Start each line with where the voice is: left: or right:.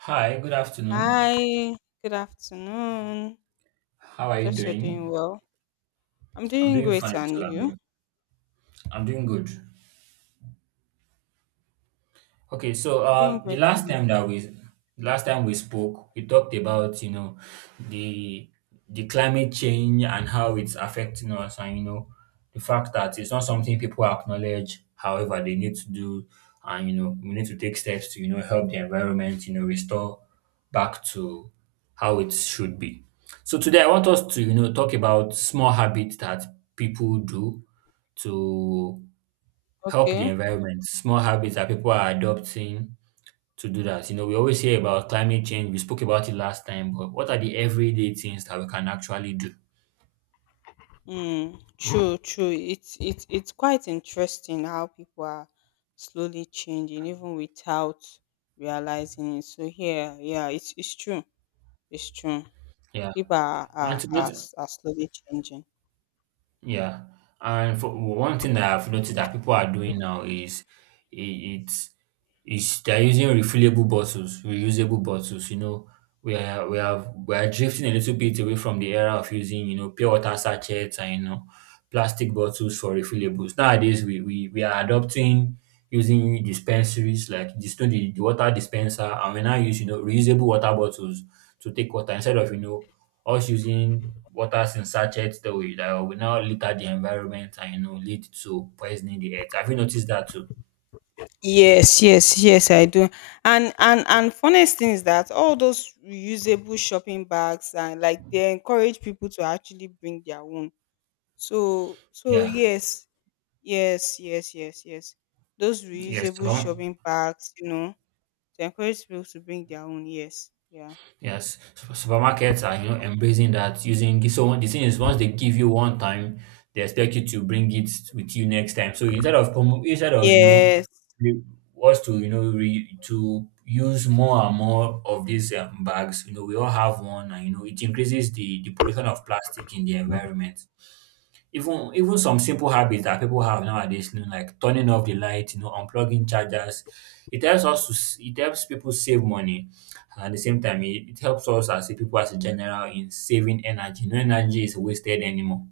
right: Hi, good afternoon.
left: Hi, good afternoon.
right: How are you
left: Just you're doing
right: doing?
left: well. I'm
right: I'm
left: doing
right: doing
left: great,
right: fine
left: and
right: too.
left: you?
right: I'm doing good. Okay, so
left: I'm doing
right: um, the
left: great, and
right: last
left: you?
right: time that we last time we spoke, we talked about the the climate change and how it's affecting us, and the fact that it's not something people acknowledge. However, they need to do, and we need to take steps to help the environment, restore back to how it should be. So today I want us to talk about small habits that people do to help the
left: Okay.
right: environment. Small habits that people are adopting to do that. You know, we always hear about climate change. We spoke about it last time, but what are the everyday things that we can actually do?
left: True, true. It's quite interesting how people are slowly changing, even without realizing it. So here, yeah, it's true. It's true.
right: Yeah.
left: People are
right: One,
left: are,
right: thing-
left: are, s- are slowly changing.
right: Yeah, and for one thing that I've noticed that people are doing now is i- it's it's they're using refillable bottles, reusable bottles. You know, we are drifting a little bit away from the era of using pure water sachets and plastic bottles for refillables. Nowadays, we are adopting using dispensaries like just the water dispenser, and we now use reusable water bottles to take water instead of us using waters in sachet storage that will now litter the environment and lead to poisoning the earth. Have you noticed that too?
left: Yes, yes, yes, I do. And funniest thing is that all those reusable shopping bags and like they encourage people to actually bring their own. So
right: Yeah.
left: yes, yes, yes, yes, yes. Those
right: Yes.
left: reusable
right: Superm-
left: shopping bags, you know, they encourage people to bring their own. Yes, yeah,
right: yes. Supermarkets are embracing that using the thing is once they give you one time, they expect you to bring it with you next time. So instead of
left: yes.
right: was to to use more and more of these bags. You know, we all have one and you know it increases the pollution of plastic in the environment. Even some simple habits that people have nowadays, you know, like turning off the light, you know, unplugging chargers, it helps us it helps people save money, and at the same time it helps us as a people as a general in saving energy. No energy is wasted anymore.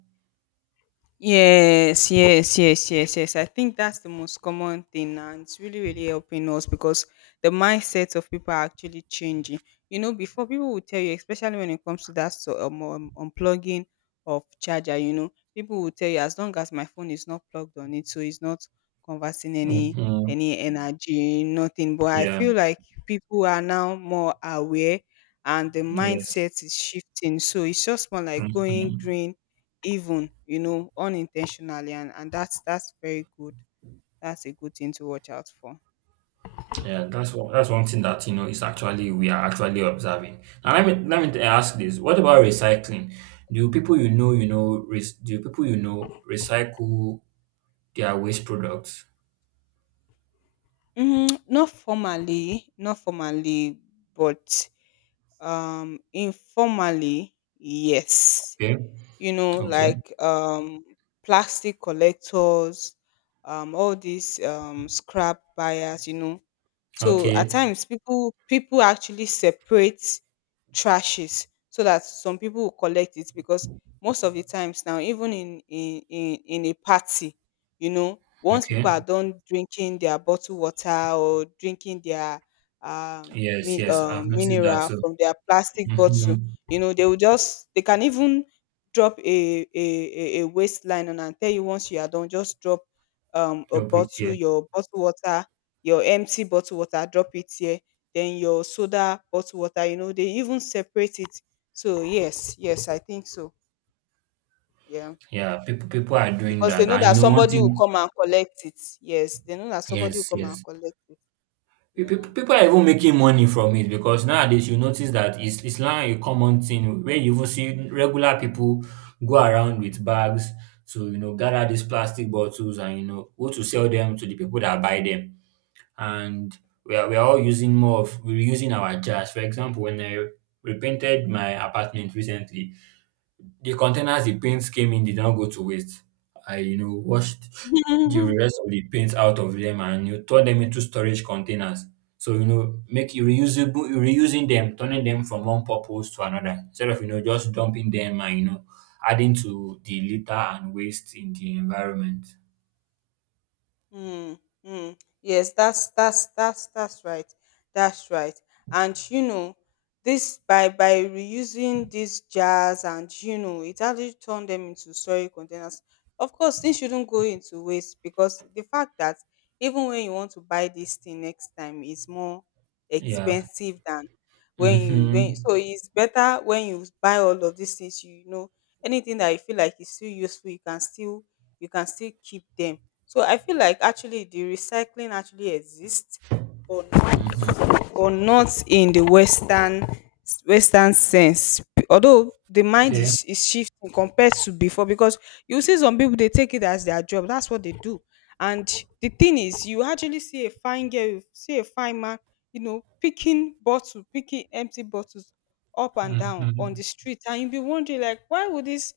left: Yes, yes, yes, yes, yes. I think that's the most common thing, and it's really, really helping us because the mindset of people are actually changing. You know, before people would tell you, especially when it comes to that unplugging of charger, you know, people will tell you as long as my phone is not plugged on it, so it's not conversing any
right: Hmm.
left: any energy, nothing. But I
right: Yeah.
left: feel like people are now more aware, and the
right: Yes.
left: mindset is shifting. So it's just more like going
right: Mhm.
left: green, even you know unintentionally, and that's very good. That's a good thing to watch out for.
right: Yeah, that's one thing that is actually, we are actually observing. And let me ask this: What about recycling? Do people do people recycle their waste products?
left: Not formally, not formally, but informally, yes.
right: Okay,
left: You know,
right: okay,
left: like plastic collectors, all these scrap buyers, you know. So at
right: okay,
left: times people actually separate trashes so that some people will collect it, because most of the times now, even in a party, you know, once people
right: okay.
left: are done drinking their bottled water or drinking their
right: Yes, yes, I've noticed that
left: mineral
right: too.
left: from their plastic bottle,
right: Mm-hmm.
left: you know, they will just they can even drop a waistline and I'll tell you once you are done, just drop a
right: Over
left: bottle,
right: here,
left: your bottle water, your empty bottle water, drop it here. Then your soda bottle water, you know, they even separate it. So yes, yes, I think so. Yeah.
right: yeah, people are doing
left: Because they
right: that,
left: know
right: and
left: that
right: you know one
left: somebody will
right: thing.
left: come and collect it. Yes, they know that somebody
right: Yes,
left: will come and
right: yes.
left: collect it. Yeah.
right: People are even making money from it because nowadays you notice that it's now a common thing where you even see regular people go around with bags to gather these plastic bottles and go to sell them to the people that buy them. And we are all using more of we're using our jars. For example, when I repainted my apartment recently, the containers the paints came in did not go to waste. I, you know, washed the rest of the paints out of them and you turn them into storage containers. So, you know, make you reusable reusing them, turning them from one purpose to another. Instead of, you know, just dumping them and you know, adding to the litter and waste in the environment.
left: Mm, mm. Yes, that's right. That's right. And you know, this by reusing these jars and you know, it actually turned them into storage containers. Of course, things shouldn't go into waste because the fact that even when you want to buy this thing next time is more
right: Yeah.
left: expensive than when you when,
right: Mm-hmm.
left: so it's better when you buy all of these things, you know, anything that you feel like is still useful you can still, you can still keep them. So I feel like actually the recycling actually exists, but
right: Mm-hmm.
left: not in the western, western sense, although the mind
right: Okay.
left: is shifting compared to before, because you see some people they take it as their job, that's what they do. And the thing is you actually see a fine girl, you see a fine man, you know, picking bottles, picking empty bottles up and down on
right: Mm-hmm.
left: the street, and you'll be wondering like why would this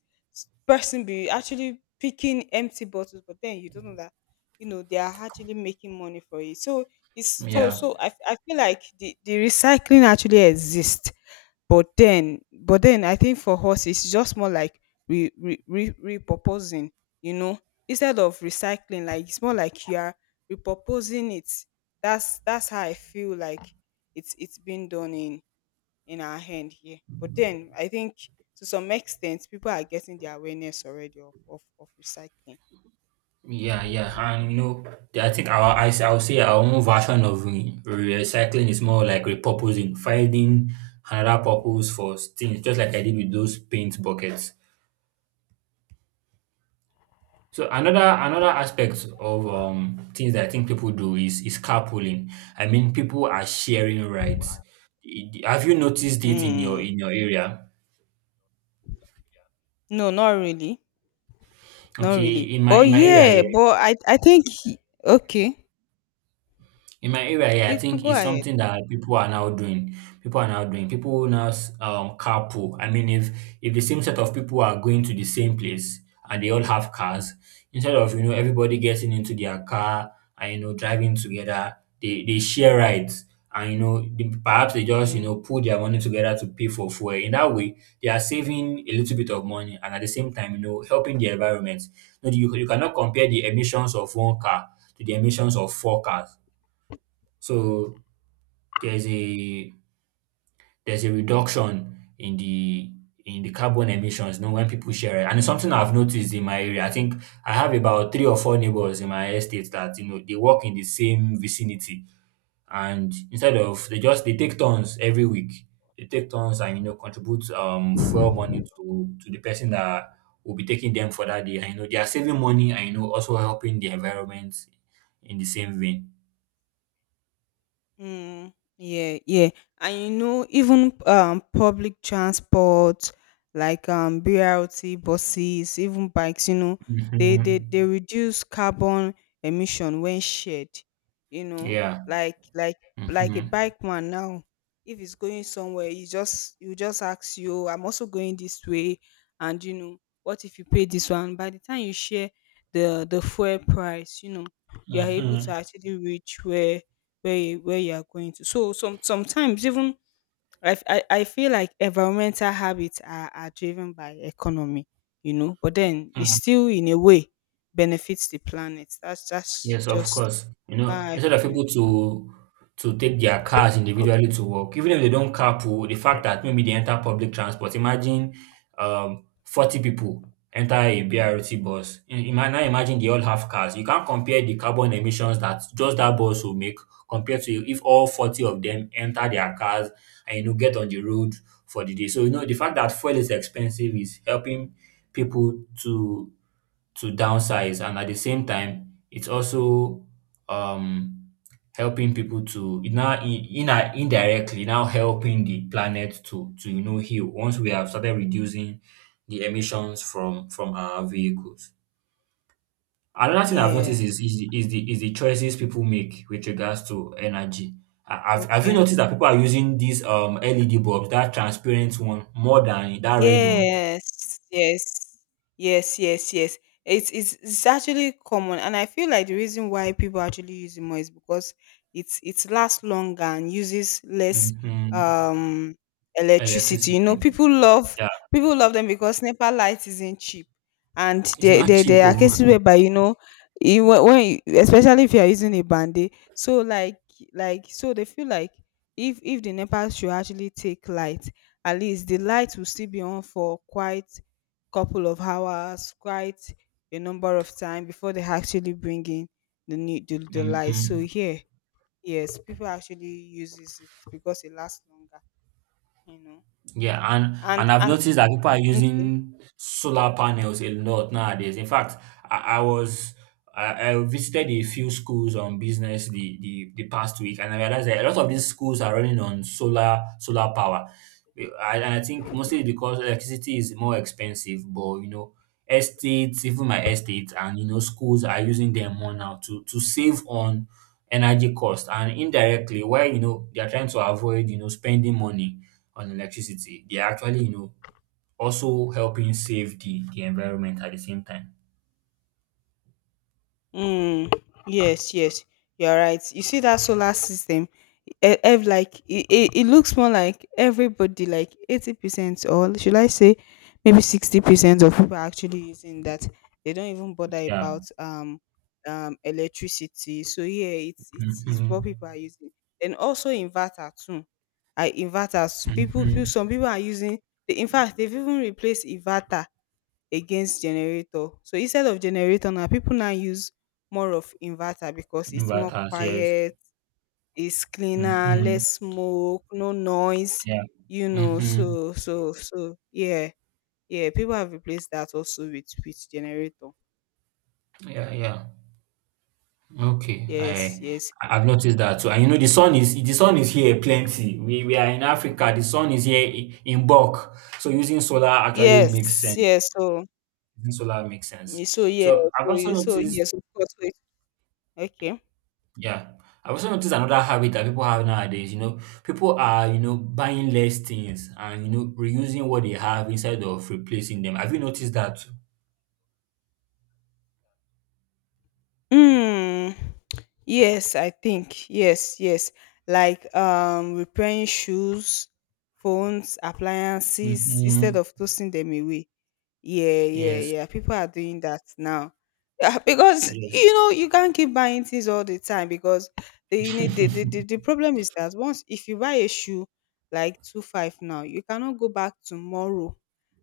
left: person be actually picking empty bottles, but then you don't know that you know they are actually making money for it. So it's,
right: Yeah.
left: I feel like the recycling actually exists, but then, I think for us it's just more like repurposing, you know, instead of recycling, like it's more like you are repurposing it. That's how I feel like it's been done in our hand here. But then I think to some extent people are getting the awareness already of of recycling.
right: Yeah, yeah, and you know, I think our I I'll say our own version of recycling is more like repurposing, finding another purpose for things, just like I did with those paint buckets. So another aspect of things that I think people do is carpooling. I mean, people are sharing rides. I- Have you noticed it in your
left: Mm.
right: area?
left: No, not really. Not
right: Okay,
left: really. But yeah, but I think he- okay.
right: in my area, yeah,
left: You
right: I
left: can
right: think
left: go
right: it's
left: ahead.
right: something that people are now doing. People are now doing. People carpool. I mean, if the same set of people are going to the same place and they all have cars, instead of you know everybody getting into their car and you know driving together, they share rides. And you know, they, perhaps they just you
left: Mm.
right: know pull their money together to pay for fuel. In that way, they are saving a little bit of money and at the same time, you know, helping the environment. You know, you cannot compare the emissions of one car to the emissions of four cars, so there's a there's a reduction in the carbon emissions, you know, when people share it. And it's something I've noticed in my area. I think I have about three or four neighbors in my estate that, you know, they work in the same vicinity. And instead of they take turns every week. They take turns and you know contribute fuel money to the person that will be taking them for that day. And you know they are saving money and you know also helping the environment in the same vein.
left: Yeah, yeah. And you know, even public transport like BRT buses, even bikes, you know, they they
right: Mhm.
left: they reduce carbon emission when shared, you know,
right: Yeah.
left: like like like a
right: Mhm.
left: bike man now. If it's going somewhere, you just ask you, I'm also going this way, and you know, what if you pay this one? By the time you share the fuel price, you know, you are able to
right: Mhm,
left: actually reach where you are going to. So some sometimes even I feel like environmental habits are driven by economy, you know, but then it
right: mm.
left: still in a way benefits the planet. That's
right: Yes, of
left: just
right: course. You
left: how
right: know,
left: I
right: instead of
left: feel.
right: people to take their cars individually to work, even if they don't carpool, the fact that maybe they enter public transport, imagine 40 people enter a BRT bus. Now imagine they all have cars. You can't compare the carbon emissions that just that bus will make compared to if all 40 of them enter their cars and you know get on the road for the day. So you know the fact that fuel is expensive is helping people to downsize, and at the same time it's also um helping people to it now in indirectly now helping the planet to you know heal once we have started reducing the emissions from our vehicles. Another thing I've noticed
left: Yeah.
right: is is the choices people make with regards to energy. Have you
left: Okay.
right: noticed that people are using these LED bulbs, that transparent one more than that red one?
left: Yes, yes, yes, yes, yes. It's actually common, and I feel like the reason why people actually use it more is because it's it lasts longer and uses less
right: Hmm.
left: um electricity.
right: Electricity.
left: You know,
right: Yeah,
left: people love them because NEPA light isn't cheap, and
right: it's not cheap
left: there are
right: oh.
left: cases whereby you know, when especially if you are using a band-aid, so like they feel like if the NEPA should actually take light, at least the light will still be on for quite couple of hours, quite a number of time before they actually bring in the light. So
right: Mhm.
left: here, yes, people actually uses it because it lasts longer, you know.
right: Yeah, and I've
left: And
right: noticed that people are
left: okay.
right: using solar panels a lot nowadays. In fact, I, I was I visited a few schools on business the past week, and I realized that a lot of these schools are running on solar power. And I think mostly because electricity is more expensive, but you know, estates, even my estate, and you know, schools are using them more now to save on energy cost, and indirectly where you know they are trying to avoid you know spending money on electricity, they are actually, you know, also helping save the environment at the same time.
left: Mm, yes, yes, you're right. You see that solar system, like it looks more like everybody, like 80% or should I say maybe 60% of people are actually using that. They don't even bother
right: Yeah.
left: about electricity. So yeah, it's what people
right: Mm-hmm.
left: are using. And also inverter too. I Inverters people,
right: Mm-hmm.
left: some people are using, they, in fact they've even replaced inverter against generator. So instead of generator now, people now use more of inverter because it's more
right: Inverters, yes.
left: quiet, it's cleaner,
right: Mm-hmm.
left: less smoke, no noise,
right: Yeah.
left: you know.
right: Mm-hmm.
left: Yeah, yeah. People have replaced that also with generator.
right: Yeah, yeah. Okay.
left: Yes, yes.
right: I've noticed that too. And you know, the sun is here plenty. We are in Africa. The sun is here in bulk. So using solar actually makes
left: Yes,
right: sense.
left: yes.
right: Using solar makes sense.
left: Yeah,
right: So I've
left: so
right: also
left: you so
right: noticed.
left: yes, of course. Wait, okay.
right: Yeah. I also noticed another habit that people have nowadays. You know, people are, you know, buying less things and, you know, reusing what they have instead of replacing them. Have you noticed that?
left: Hmm. Yes, I think. Yes, yes. Like repairing shoes, phones, appliances instead
right: Mm-hmm.
left: of tossing them away. Yeah, yeah,
right: Yes.
left: yeah. People are doing that now. Yeah, because
right: Yes.
left: you know you can't keep buying things all the time because the you need the problem is that once if you buy a shoe like two five now, you cannot go back tomorrow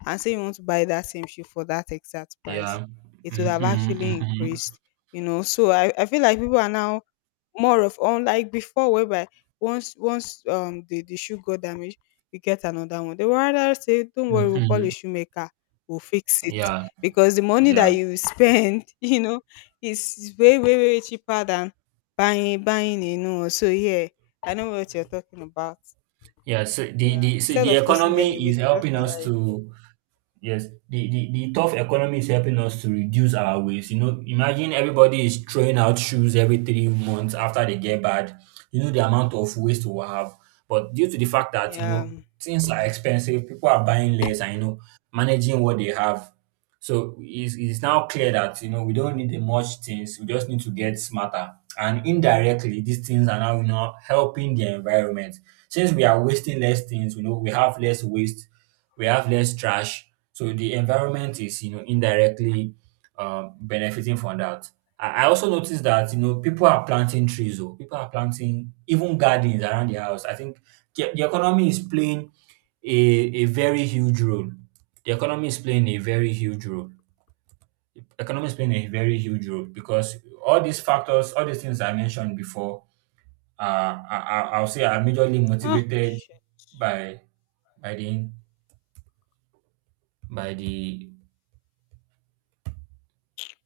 left: and say you want to buy that same shoe for that exact price.
right: Yeah.
left: It would
right: Mm-hmm.
left: have actually
right: Mm-hmm.
left: increased, you know. So I feel like people are now more of unlike before whereby once the shoe got damaged you get another one. They will rather say don't worry, we'll call a
right: Mm-hmm.
left: shoemaker, we will fix it
right: Yeah.
left: because the money that
right: Yeah.
left: you spend you know is way cheaper than buying a new one. So yeah, I know what you're talking about.
right: Yeah. So
left: Yeah,
right: the so
left: instead
right: the
left: of tossing them
right: economy
left: away,
right: is
left: they just
right: helping
left: rather
right: us
left: it.
right: to. Yes, the tough economy is helping us to reduce our waste. You know, imagine everybody is throwing out shoes every 3 months after they get bad. You know the amount of waste we'll have. But due to the fact that, you
left: Yeah.
right: know, things are expensive, people are buying less and, you know, managing what they have. So it's now clear that, you know, we don't need the much things. We just need to get smarter. And indirectly, these things are now, you know, helping the environment. Since we are wasting less things, you know, we have less waste, we have less trash, so the environment is, you know, indirectly benefiting from that. I also noticed that you know people are planting trees, or people are planting even gardens around the house. I think the economy is playing a, a very huge role. The economy is playing a very huge role. Economy is playing a very huge role because all these factors, all these things I mentioned before, uh, I'll say are majorly
left: Oh,
right: motivated
left: shit.
right: by by the by the